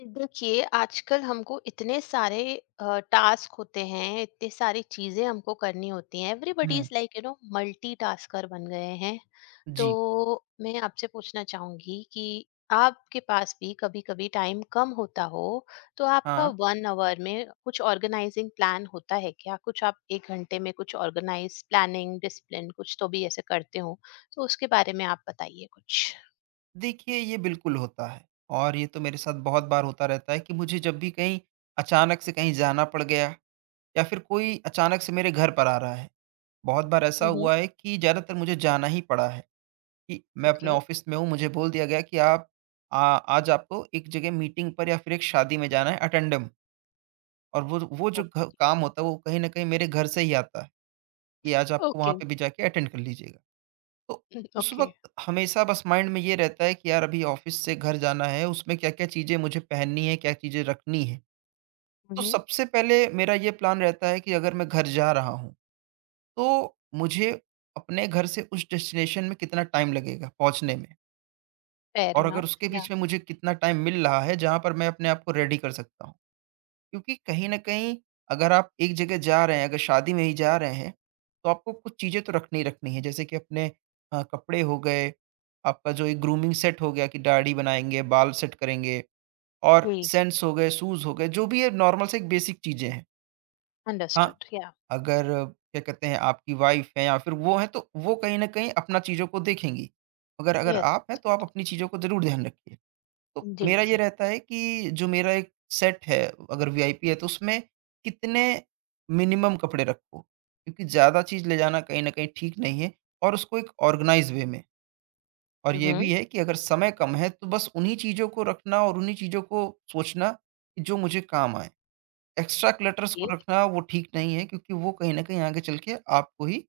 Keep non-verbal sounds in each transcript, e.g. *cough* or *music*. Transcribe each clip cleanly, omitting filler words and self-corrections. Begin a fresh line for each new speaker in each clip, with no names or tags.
देखिए, आजकल हमको इतने सारे टास्क होते हैं, इतनी सारी चीज़ें हमको करनी होती हैं। Everybody
hmm.
Is like you know multitasker बन गए हैं। तो
जी,
मैं आपसे पूछना चाहूँगी कि आपके पास भी कभी-कभी टाइम कम होता हो, तो आपका
हाँ।
1 आवर में कुछ ऑर्गनाइज़िंग प्लान होता है क्या? कुछ आप 1 घंटे में कुछ ऑर्गनाइज़, प्लानिंग, डिसिप्लिन कुछ तो भी ऐसे करते हो, तो उसके बारे में आप बताइए कुछ?
देखिए, ये बिल्कुल होता है और ये तो मेरे साथ बहुत बार होता रहता है कि मुझे जब भी कहीं अचानक से कहीं जाना पड़ गया या फिर कोई अचानक से मेरे घर पर आ रहा है। बहुत बार ऐसा
हुँ, हुँ।
हुआ है कि ज़्यादातर मुझे जाना ही पड़ा है, कि मैं अपने
ओके,
ऑफ़िस में हूँ, मुझे बोल दिया गया कि आप आ आज आपको एक जगह मीटिंग पर या फिर एक शादी में जाना है अटेंडम। और वो जो घ
ओके,
काम होता है, वो कहीं न कहीं मेरे घर से ही आता है, कि आज आपको वहाँ
ओके,
पे भी जाके अटेंड कर लीजिएगा। तो उस
ओके।
वक़्त हमेशा बस माइंड में ये रहता है कि यार अभी ऑफ़िस से घर जाना है, उसमें क्या-क्या चीज़ें मुझे पहननी है, क्या चीज़ें रखनी है। तो
Mhm.
सबसे पहले मेरा ये प्लान रहता है कि अगर मैं घर जा रहा हूँ, तो मुझे अपने घर से उस डेस्टिनेशन में कितना टाइम लगेगा पहुँचने में,
Fair
और अगर
enough.
उसके
Yeah.
बीच में मुझे कितना टाइम मिल रहा है, जहाँ पर मैं अपने आप को रेडी कर सकता हूँ। क्योंकि कहीं न कहीं अगर आप एक जगह जा रहे हैं, अगर शादी में ही जा रहे हैं, तो आपको कुछ चीज़ें तो रखनी ही रखनी है। जैसे कि अपने कपड़े हो गए, आपका जो एक ग्रूमिंग सेट हो गया कि दाढ़ी बनाएँगे, बाल सेट करेंगे, और
जी।
सेंट्स हो गए, शूज़ हो गए, जो भी ये नॉर्मल से एक बेसिक चीज़ें हैं। हाँ,
Understood. Yeah.
अगर क्या कहते हैं, आपकी वाइफ़ है या फिर वो है, तो वो कहीं न कहीं अपना चीज़ों को देखेंगी। मगर अगर
Yes.
आप हैं तो आप अपनी चीज़ों को ज़रूर ध्यान रखिए। तो
जी,
मेरा ये
जी।
रहता है कि जो मेरा एक सेट है, अगर वीआईपी है तो उसमें कितने मिनिमम कपड़े रखो, क्योंकि ज़्यादा चीज़ ले जाना कहीं न कहीं ठीक नहीं है, और उसको एक ऑर्गेनाइज़ वे में। और
हुँ,
ये भी
हुँ।
है कि अगर समय कम है तो बस उन्हीं चीज़ों को रखना और उन्हीं चीज़ों को सोचना, कि जो मुझे काम आएँ। एक्स्ट्रा क्लटर्स को रखना वो ठीक नहीं है, क्योंकि वो कहीं न कहीं आगे चल के आपको ही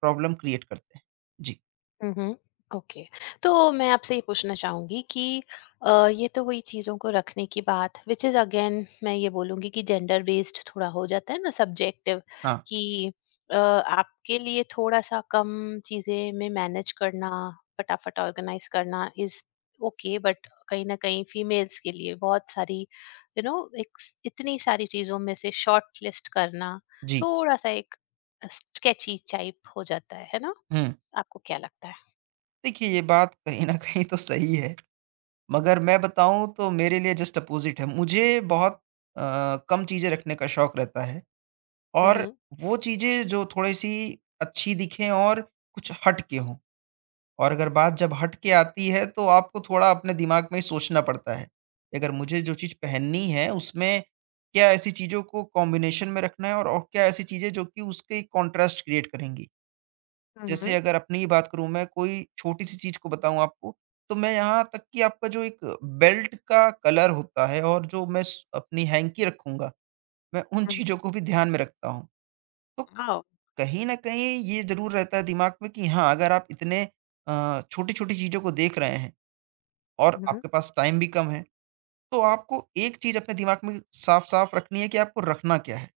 प्रॉब्लम क्रिएट करते हैं। जी,
हुँ। ओके। तो मैं आपसे ये पूछना चाहूँगी कि ये तो हुई चीज़ों को रखने की बात व्हिच इज़ अगेन मैं ये बोलूँगी कि जेंडर बेस्ड थोड़ा हो जाता है ना सब्जेक्टिव
हाँ,
कि आपके लिए थोड़ा-सा कम चीज़ें में मैनेज करना, फटाफट ऑर्गनाइज़ करना इज़ ओके बट कहीं न कहीं फीमेल्स के लिए बहुत सारी यू नो इक्स इतनी सारी चीज़ों में से शॉर्ट लिस्ट करना
जी,
थोड़ा-सा एक स्केची टाइप हो जाता है ना?
हुँ।
आपको क्या लगता है?
देखिए, ये बात कहीं न कहीं तो सही है। मगर मैं बताऊँ तो मेरे लिए जस्ट अपोज़िट है। मुझे बहुत कम चीज़ें रखने का शौक रहता है, और
Mhm,
वो चीज़ें जो थोड़ी-सी अच्छी दिखें और कुछ हट के हों। और अगर बात जब हट के आती है, तो आपको थोड़ा अपने दिमाग में ही सोचना पड़ता है, कि अगर मुझे जो चीज़ पहननी है उसमें क्या ऐसी चीज़ों को कॉम्बिनेशन में रखना है, और क्या ऐसी चीज़ें जो कि उसके कॉन्ट्रास्ट क्रिएट करेंगी। जैसे
mhm,
अगर अपनी ही बात करूँ मैं, कोई छोटी-सी चीज़ को बताऊँ आपको, तो मैं यहाँ तक कि आपका जो एक बेल्ट का कलर होता है और जो मैं स अपनी हैंकी रखूँगा, मैं उन
mhm,
चीज़ों को भी ध्यान में रखता हूँ। तो
वाओ!
कहीं न कहीं ये ज़रूर रहता है दिमाग में कि हाँ, अगर आप इतने छोटी-छोटी चीज़ों को देख रहे हैं और
Mhm,
आपके पास टाइम भी कम है, तो आपको एक चीज़ अपने दिमाग में साफ-साफ रखनी है कि आपको रखना क्या है।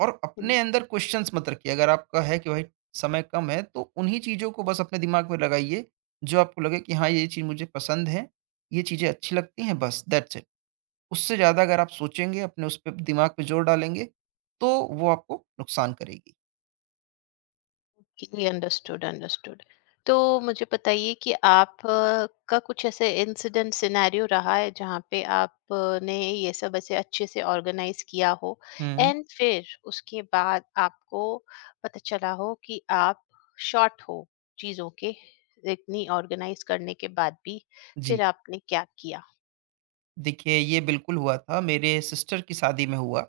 और अपने अंदर क्वेश्चंस मत रखिए। अगर आपका है कि भाई समय कम है, तो उन्हीं चीज़ों को बस अपने दिमाग में लगाइए, जो आपको लगे कि हाँ, ये चीज़ मुझे पसंद है, ये चीज़ें अच्छी लगती हैं, बस दैट्स इट। उससे ज़्यादा अगर आप सोचेंगे, अपने उस पे दिमाग पे ज़ोर डालेंगे, तो वो आपको नुकसान करेगी।
जी, अंडरस्टूड, अंडरस्टूड। तो मुझे बताइए कि आप का कुछ ऐसे इंसिडेंट सिनेरियो रहा है जहाँ पे आपने ये सब ऐसे अच्छे से ऑर्गेनाइज़ किया हो
हुँ।
एंड फिर उसके बाद आपको पता चला हो कि आप शॉर्ट हो चीज़ों के इतनी ऑर्गेनाइज़ करने के बाद भी,
जी,
फिर आपने क्या किया?
देखिए, ये बिल्कुल हुआ था, मेरे सिस्टर की शादी में हुआ,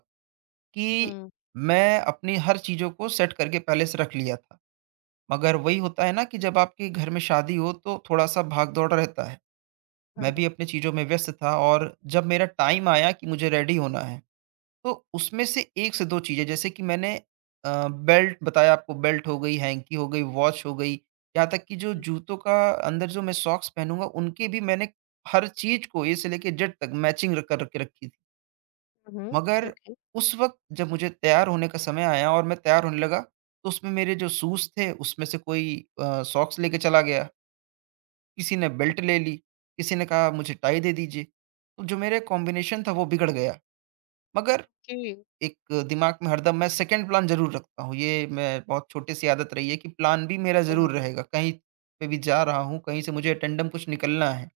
कि
हुँ,
मैं अपनी हर चीज़ों को सेट करके पहले से रख लिया था। मगर वही होता है ना कि जब आपके घर में शादी हो तो थोड़ा-सा भाग-दौड़ रहता है। मैं
हुँ,
भी अपनी चीज़ों में व्यस्त था, और जब मेरा टाइम आया कि मुझे रेडी होना है, तो उसमें से 1 से 2 चीज़ें, जैसे कि मैंने बेल्ट बताया आपको, बेल्ट हो गई, हैंकी हो गई, वॉच हो गई, यहाँ तक कि जो
हुँ,
जूतों का अंदर जो मैं सॉक्स पहनूँगा उनकी भी मैंने हर चीज़ को ए से लेके जेड तक मैचिंग र कर के रखी थी।
हुँ,
मगर
ओके,
उस वक़्त जब मुझे तैयार होने का समय आया और मैं तैयार होने लगा, तो उसमें मेरे जो शूज़ थे उसमें से कोई सॉक्स लेके चला गया। किसी ने बेल्ट ले ली, किसी ने कहा मुझे टाई दे दीजिए। तो जो मेरे कॉम्बिनेशन था वो बिगड़ गया। मगर एक दिमाग में हरदम मैं सेकंड प्लान ज़रूर रखता हूँ। ये मैं बहुत छोटे से आदत रही है कि प्लान बी मेरा
वाओ!
ज़रूर रहेगा। कहीं पे भी जा रहा हूँ, कहीं से मुझे अटेंडम कुछ निकलना है।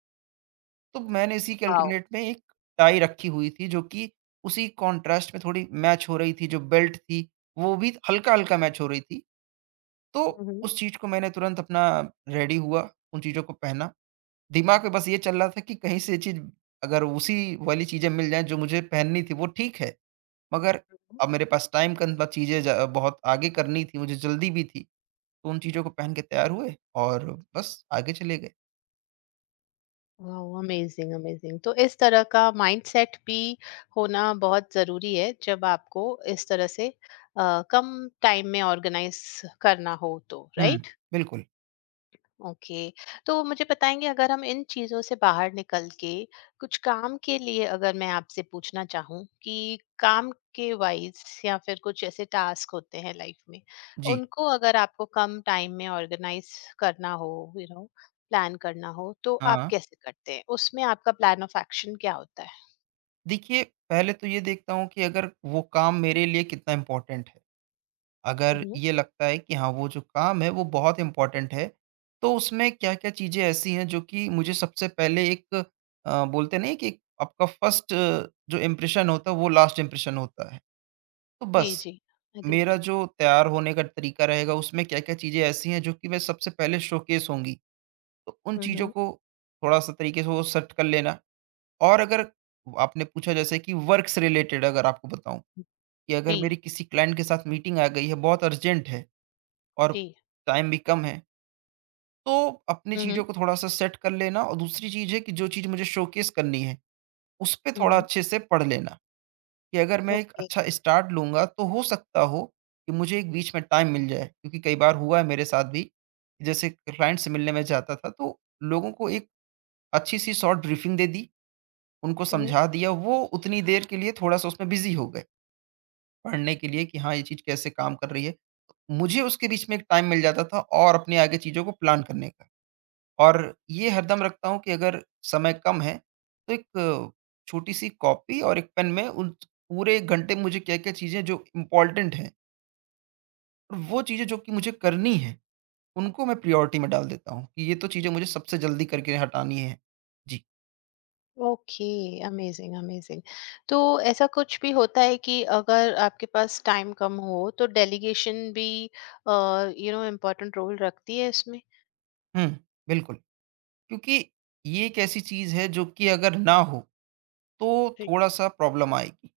तो मैंने इसी के
वाओ!
अल्टरनेट में एक टाई रखी हुई थी, जो कि उसी कॉन्ट्रास्ट में थोड़ी मैच हो रही थी। जो बेल्ट थी वो भी हल्का-हल्का मैच हो रही थी। तो
हुँ, हुँ।
उस चीज़ को मैंने तुरंत अपना रेडी हुआ, उन चीज़ों को पहना। दिमाग में बस ये चल रहा था कि कहीं से ये चीज़, अगर उसी वाली चीज़ें मिल जाएँ जो मुझे पहननी थी वो ठीक है, मगर अब मेरे पास टाइम कम था, चीज़ें ज बहुत आगे करनी थी, मुझे जल्दी भी थी, तो उन चीज़ों को पहन के तैयार हुए और बस आगे चले गए।
वाओ! Amazing, amazing. तो इस तरह का माइंडसेट भी होना बहुत ज़रूरी है, जब आपको इस तरह से कम टाइम में ऑर्गेनाइज़ करना हो तो,
हुँ।
राइट?
बिल्कुल,
ओके। तो मुझे बताएँगे अगर हम इन चीज़ों से बाहर निकल के कुछ काम के लिए अगर मैं आपसे पूछना चाहूँ कि काम के वाइज़ या फिर कुछ ऐसे टास्क होते हैं लाइफ़ में,
जी।
उनको अगर आपको कम टाइम में ऑर्गेनाइज़ करना हो, यू नो प्लान करना हो, तो आप
हाँ,
कैसे करते हैं? उसमें आपका प्लान ऑफ एक्शन क्या होता है?
देखिए, पहले तो ये देखता हूँ कि अगर वो काम मेरे लिए कितना इम्पोर्टेंट है।
हुँ,
अगर
हुँ।
ये लगता है कि हाँ वो जो काम है वो बहुत इम्पोर्टेंट है, तो उसमें क्या क्या चीज़ें ऐसी हैं जो कि मुझे सबसे पहले एक बोलते नहीं कि आपका फर्स्ट जो इम्प्रेशन होता है वो लास्ट इम्प्रेशन होता है, तो
जी,
बस
जी। एग्रीड।
मेरा जो तैयार होने का तरीका रहेगा उसमें क्या क्या चीज़ें ऐसी हैं जो कि वह सबसे पहले शोकेस होंगी, तो उन
हुँ,
चीज़ों
हुँ।
को थोड़ा सा तरीके से वो सेट कर लेना। और अगर आपने पूछा, जैसे कि वर्क से रिलेटेड अगर आपको बताऊं, कि अगर मेरी
जी,
किसी क्लाइंट के साथ मीटिंग आ गई है, बहुत अर्जेंट है और
जी।
टाइम भी कम है, तो अपनी
हुँ,
चीज़ों
हुँ।
को थोड़ा-सा सेट कर लेना, और दूसरी चीज़ है कि जो चीज़ मुझे शोकेस करनी है, उस पे
हुँ,
थोड़ा
हुँ।
अच्छे से पढ़ लेना, कि अगर मैं एक
ओके।
अच्छा स्टार्ट लूँगा, तो हो सकता हो कि मुझे एक बीच में टाइम मिल जाए। क्योंकि कई बार हुआ है मेरे साथ भी, जैसे क्लाइंट से मिलने में जाता था, तो लोगों को एक अच्छी-सी शॉर्ट ब्रीफिंग दे दी, उनको
हुँ, हुँ।
समझा दिया, वो उतनी देर के लिए थोड़ा-सा उसमें बिज़ी हो गए, पढ़ने के लिए कि हाँ, ये चीज़ कैसे काम कर रही है। मुझे उसके बीच में एक टाइम मिल जाता था, और अपने आगे चीज़ों को प्लान करने का। और ये हरदम रखता हूँ कि अगर समय कम है, तो एक छोटी-सी कॉपी और एक पेन में उन पूरे एक घंटे में मुझे क्या-क्या चीज़ें जो इम्पोर्टेंट हैं, और वो चीज़ें जो कि मुझे करनी हैं, उनको मैं प्रायोरिटी में डाल देता हूँ, कि ये तो चीज़ें मुझे सबसे जल्दी करके हटानी है। जी।
ओके। Amazing, amazing. तो ऐसा कुछ भी होता है कि अगर आपके पास टाइम कम हो तो डेलीगेशन भी यू नो इम्पोर्टेंट रोल रखती है इसमें?
हुँ, बिल्कुल। क्योंकि ये एक ऐसी चीज़ है जो कि अगर ना हो, तो
राइट।
थोड़ा-सा प्रॉब्लम आएगी,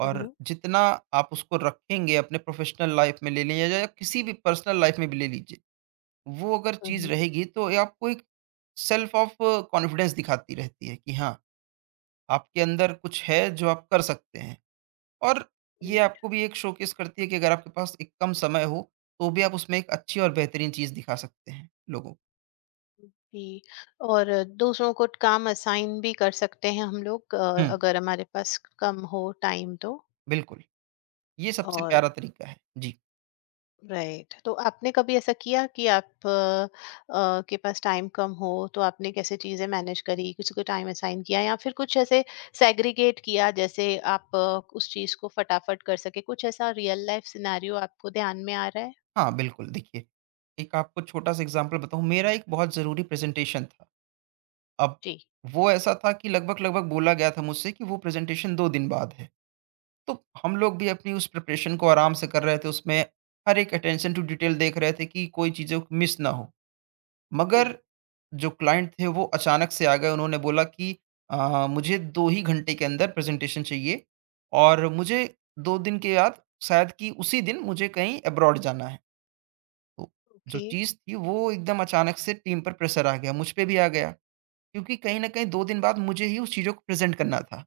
और
हम्म।
जितना आप उसको रखेंगे अपने प्रोफ़ेशनल लाइफ़ में ले लें या किसी भी पर्सनल लाइफ़ में भी ले लीजिए। वो अगर चीज़
हम्म।
रहेगी तो ये आपको एक सेल्फ ऑफ कॉन्फिडेंस दिखाती रहती है कि हाँ, आपके अंदर कुछ है जो आप कर सकते हैं। और ये
राइट।
आपको भी एक शोकेस करती है कि अगर आपके पास एक कम समय हो, तो भी आप उसमें एक अच्छी और बेहतरीन चीज़ दिखा सकते हैं लोगों को।
जी। और दूसरों को काम असाइन भी कर सकते हैं हम लोग
हुँ,
अगर हमारे पास कम हो टाइम तो।
बिल्कुल। ये सबसे
और
प्यारा तरीका है। जी।
राइट, तो आपने कभी ऐसा किया कि आप के पास टाइम कम हो तो आपने कैसे चीजें मैनेज करी? किसी को टाइम असाइन किया या फिर कुछ ऐसे सेग्रीगेट किया जैसे आप उस चीज को फटाफट कर सके? कुछ ऐसा रियल लाइफ सिनेरियो आपको ध्यान में आ रहा है?
हाँ, बिल्कुल, देखिए, एक आपको छोटा-सा एग्ज़ाम्पल बताऊँ, मेरा एक बहुत ज़रूरी प्रेज़ेंटेशन था। अब
जी।
वो ऐसा था कि लगभग-लगभग बोला गया था मुझसे कि वो प्रेज़ेंटेशन 2 दिन बाद है। तो हम लोग भी अपनी उस प्रिपरेशन को आराम से कर रहे थे, उसमें हर एक अटेंशन टू डिटेल देख रहे थे कि कोई चीज़ें मिस ना हो।
जी।
मगर जो क्लाइंट थे वो अचानक से आ गए, उन्होंने बोला कि मुझे 2 ही घंटे के अंदर प्रेज़ेंटेशन चाहिए, और मुझे 2 दिन के बाद, शायद कि उसी दिन, मुझे कहीं अब्रॉड जाना है। तो जो
ओके।
चीज़ थी वो एकदम अचानक से, टीम पर प्रेशर आ गया, मुझ पे भी आ गया, क्योंकि कहीं न कहीं 2 दिन बाद मुझे ही उस चीज़ों को प्रेज़ेंट करना था।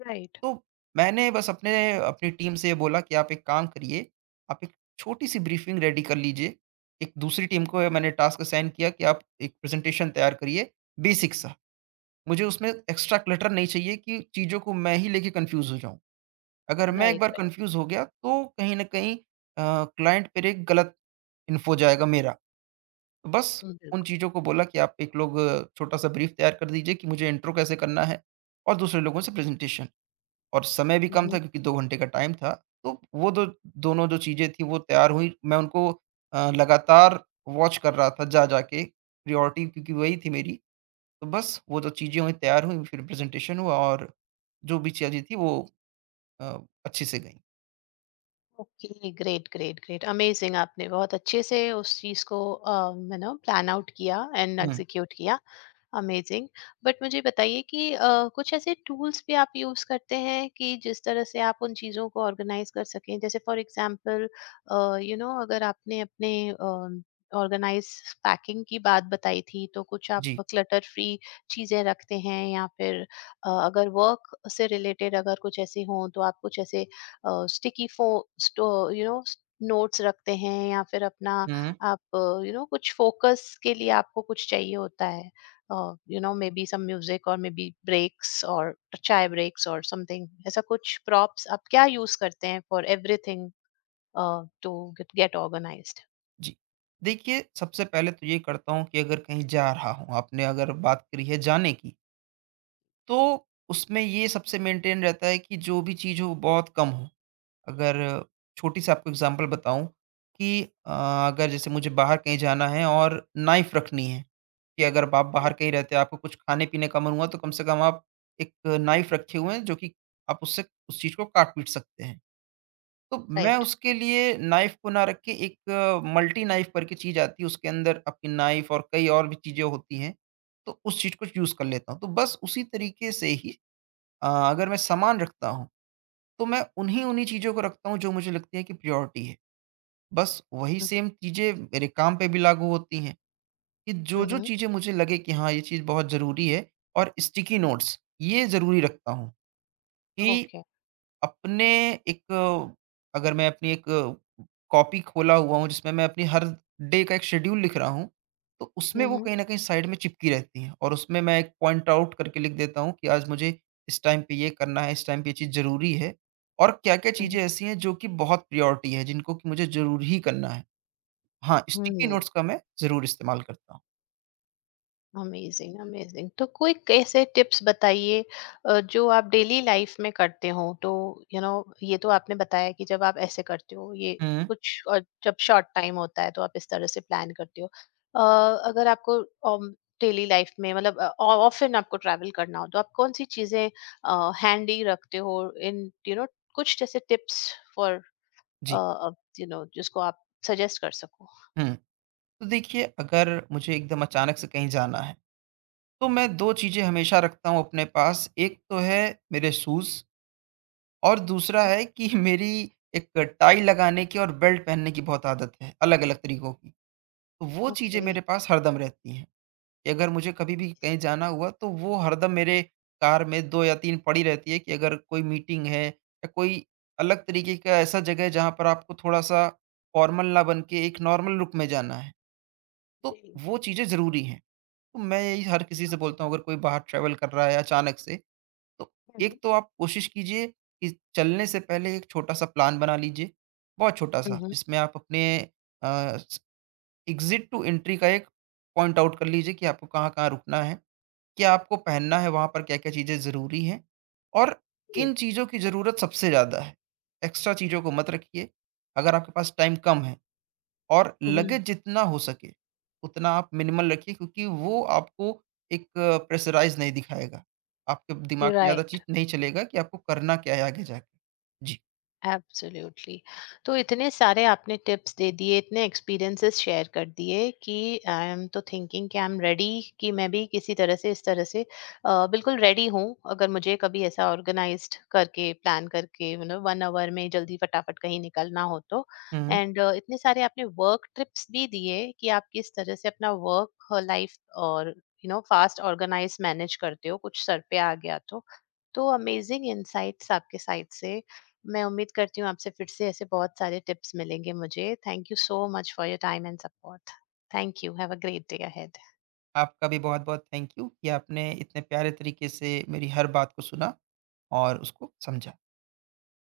राइट,
तो मैंने बस अपने अपनी टीम से ये बोला कि आप एक काम करिए, आप एक छोटी-सी ब्रीफिंग रेडी कर लीजिए। एक दूसरी टीम को मैंने टास्क असाइन किया कि आप एक प्रेज़ेंटेशन तैयार करिए, बेसिक सा। मुझे उसमें एक्स्ट्रा क्लटर नहीं चाहिए कि चीज़ों को मैं ही लेके कन्फ्यूज़ हो जाऊँ। अगर मैं एक
राइट,
बार
राइट।
कन्फ्यूज़ हो गया, तो कहीं न कहीं क्लाइंट पर एक गलत इन्फो जाएगा मेरा। तो बस उन
बिल्कुल।
चीज़ों को बोला कि आप एक लोग छोटा-सा ब्रीफ तैयार कर दीजिए कि मुझे इंट्रो कैसे करना है और दूसरे लोगों से प्रेज़ेंटेशन। और समय भी कम
हम्म,
था, क्योंकि 2 घंटे का टाइम था। तो वो दो दोनों जो चीज़ें थीं वो तैयार हुई। मैं उनको लगातार वॉच कर रहा था जा-जा के, प्रायोरिटी क्योंकि वही थी मेरी। तो बस वो जो चीज़ें हुईं तैयार हुईं, फिर प्रेज़ेंटेशन हुआ और जो भी चीज़ें थीं वो अ, अच्छे से गईं।
Okay. Great, great, great. Amazing, आपने बहुत अच्छे से उस चीज को यू नो प्लान आउट किया एंड
हुँ।
एग्जीक्यूट किया। अमेजिंग। बट मुझे बताइए कि कुछ ऐसे टूल्स भी आप यूज करते हैं कि जिस तरह से आप उन चीजों को ऑर्गेनाइज कर सकें? जैसे फॉर एग्जांपल यू नो अगर आपने अपने ऑर्गेनाइज पैकिंग की बात बताई थी, तो कुछ
जी।
आप क्लटर फ्री चीजें रखते हैं या फिर अगर वर्क से रिलेटेड अगर कुछ ऐसे हों तो आप कुछ ऐसे स्टिकी फो यू नो नोट्स रखते हैं या फिर अपना
हुँ।
आप यू नो कुछ फोकस के लिए आपको कुछ चाहिए होता है? You know, maybe some music or maybe breaks or chai breaks or something, ऐसा कुछ props आप क्या use करते हैं for everything, to get organized?
जी। देखिए, सबसे पहले तो ये करता हूँ कि अगर कहीं जा रहा हूँ, आपने अगर बात करी है जाने की, तो उसमें ये सबसे मेंटेन रहता है कि जो भी चीज़ हो वो बहुत कम हो। अगर छोटी-सी आपको एग्ज़ाम्पल बताऊँ कि अगर जैसे मुझे बाहर कहीं जाना है और नाइफ़ रखनी है, कि अगर आप
Mm.
बाहर कहीं रहते हैं, आपको कुछ खाने-पीने का मन हुआ, तो कम से कम आप एक नाइफ़ रखे हुए हैं, जो कि आप उससे उस चीज़ को काट-पीट सकते हैं। तो मैं
Right.
उसके लिए नाइफ़ को ना रख के एक मल्टी नाइफ़ करके चीज़ आती है, उसके अंदर आपकी नाइफ़ और कई और भी चीज़ें होती हैं, तो उस चीज़ को यूज़ कर लेता हूँ। तो बस उसी तरीके से ही अगर मैं सामान रखता हूँ तो मैं उन्हीं-उन्हीं चीज़ों को रखता हूँ जो मुझे लगती है कि प्रायोरिटी है। बस वही
Mhm,
सेम चीज़ें मेरे काम पे भी लागू होती हैं, कि जो-जो
mhm.
चीज़ें मुझे लगे कि हाँ, ये चीज़ बहुत ज़रूरी है और स्टिकी नोट्स ये ज़रूरी रखता हूँ, कि
Okay.
अपने एक अगर मैं अपनी एक कॉपी खोला हुआ हूँ जिसमें मैं अपनी हर डे का एक शेड्यूल लिख रहा हूँ, तो उसमें वो
Mhm,
कहीं न कहीं साइड में चिपकी रहती हैं और उसमें मैं एक पॉइंट आउट करके लिख देता हूँ कि आज मुझे इस टाइम पे ये करना है, इस टाइम पे ये चीज़ ज़रूरी है और क्या-क्या चीज़ें
mhm.
ऐसी हैं जो कि बहुत प्रायोरिटी है जिनको कि मुझे ज़रूर ही करना है। हाँ, स्टिकी
हुँ,
नोट्स का मैं ज़रूर इस्तेमाल करता हूँ।
Amazing, amazing. तो कोई कैसे टिप्स बताइए जो आप डेली लाइफ़ में करते हो? तो यू नो ये तो आपने बताया कि जब आप ऐसे करते हो ये,
हुँ,
कुछ और जब शॉर्ट टाइम होता है तो आप इस तरह से प्लान करते हो। अगर आपको अम, डेली लाइफ़ में मतलब अ, ऑ ऑफ़न आपको ट्रैवल करना हो तो आप कौन-सी चीज़ें हैंडी रखते हो इन यू नो कुछ जैसे टिप्स फॉर अ
जी।
अ, यू नो जिसको आप सजेस्ट कर सको? हुँ,
हुँ, तो देखिए, अगर मुझे एकदम अचानक से कहीं जाना है तो मैं 2 चीज़ें हमेशा रखता हूँ अपने पास। एक तो है मेरे शूज़ और दूसरा
हुँ।
है कि *laughs* मेरी एक टाई लगाने की और बेल्ट पहनने की बहुत आदत है, अलग-अलग तरीकों की। तो वो चीज़ें
ओके,
मेरे
नाइस,
पास हरदम रहती हैं, कि अगर मुझे कभी भी कहीं जाना हुआ तो वो हरदम मेरे कार में 2 या 3 पड़ी रहती है, कि अगर कोई मीटिंग है या कोई अलग तरीके का ऐसा जगह है जहाँ पर आपको थोड़ा-सा फॉर्मल ना बन के एक नॉर्मल लुक में जाना है, तो वो चीज़ें ज़रूरी हैं। तो मैं यही हर किसी से
ओके।
बोलता हूँ, अगर कोई बाहर ट्रैवल कर रहा है अचानक से, तो
हुँ, हुँ।
एक तो आप कोशिश कीजिए कि चलने से पहले एक छोटा-सा प्लान बना लीजिए, बहुत छोटा-सा,
Mhm.
जिसमें आप अपने अ, स एग्ज़िट टू एंट्री का एक पॉइंट आउट कर लीजिए कि आपको कहाँ-कहाँ रुकना है, क्या आपको पहनना है, वहाँ पर क्या-क्या चीज़ें ज़रूरी हैं और किन चीज़ों की ज़रूरत सबसे ज़्यादा है। एक्स्ट्रा चीज़ों को मत रखिए, अगर आपके पास टाइम कम है। और
Mhm.
लगेज जितना हो सके, उतना आप मिनिमल रखिए, क्योंकि वो आपको एक प्रेशराइज़ नहीं दिखाएगा। आपके दिमाग
You're
में ज़्यादा
right.
चीज़ नहीं चलेगा कि आपको करना क्या है आगे जाके। जी।
एब्सोल्युटली। तो इतने सारे आपने टिप्स दे दिए, इतने एक्सपीरियंसेस शेयर कर दिए कि आई एम तो थिंकिंग कि आई एम रेडी, कि मैं भी किसी तरह से इस तरह से बिल्कुल रेडी हूँ, अगर मुझे कभी ऐसा ऑर्गनाइज़्ड करके, प्लान करके यू नो 1 आवर में जल्दी फटाफट कहीं निकलना हो तो।
हुँ।
एंड इतने सारे आपने वर्क टिप्स भी दिए कि आप किस तरह से अपना वर्क लाइफ़ और you know fast organise manage करते हो, कुछ सर पे आ गया तो। तो अमेजिंग इनसाइट्स आपके साइड से, मैं उम्मीद करती हूँ आपसे फिर से ऐसे बहुत सारे टिप्स मिलेंगे मुझे। Thank you so much for your time and support. Thank you. Have a great day ahead.
आपका भी बहुत-बहुत थैंक यू कि आपने इतने प्यारे तरीके से मेरी हर बात को सुना और उसको समझा।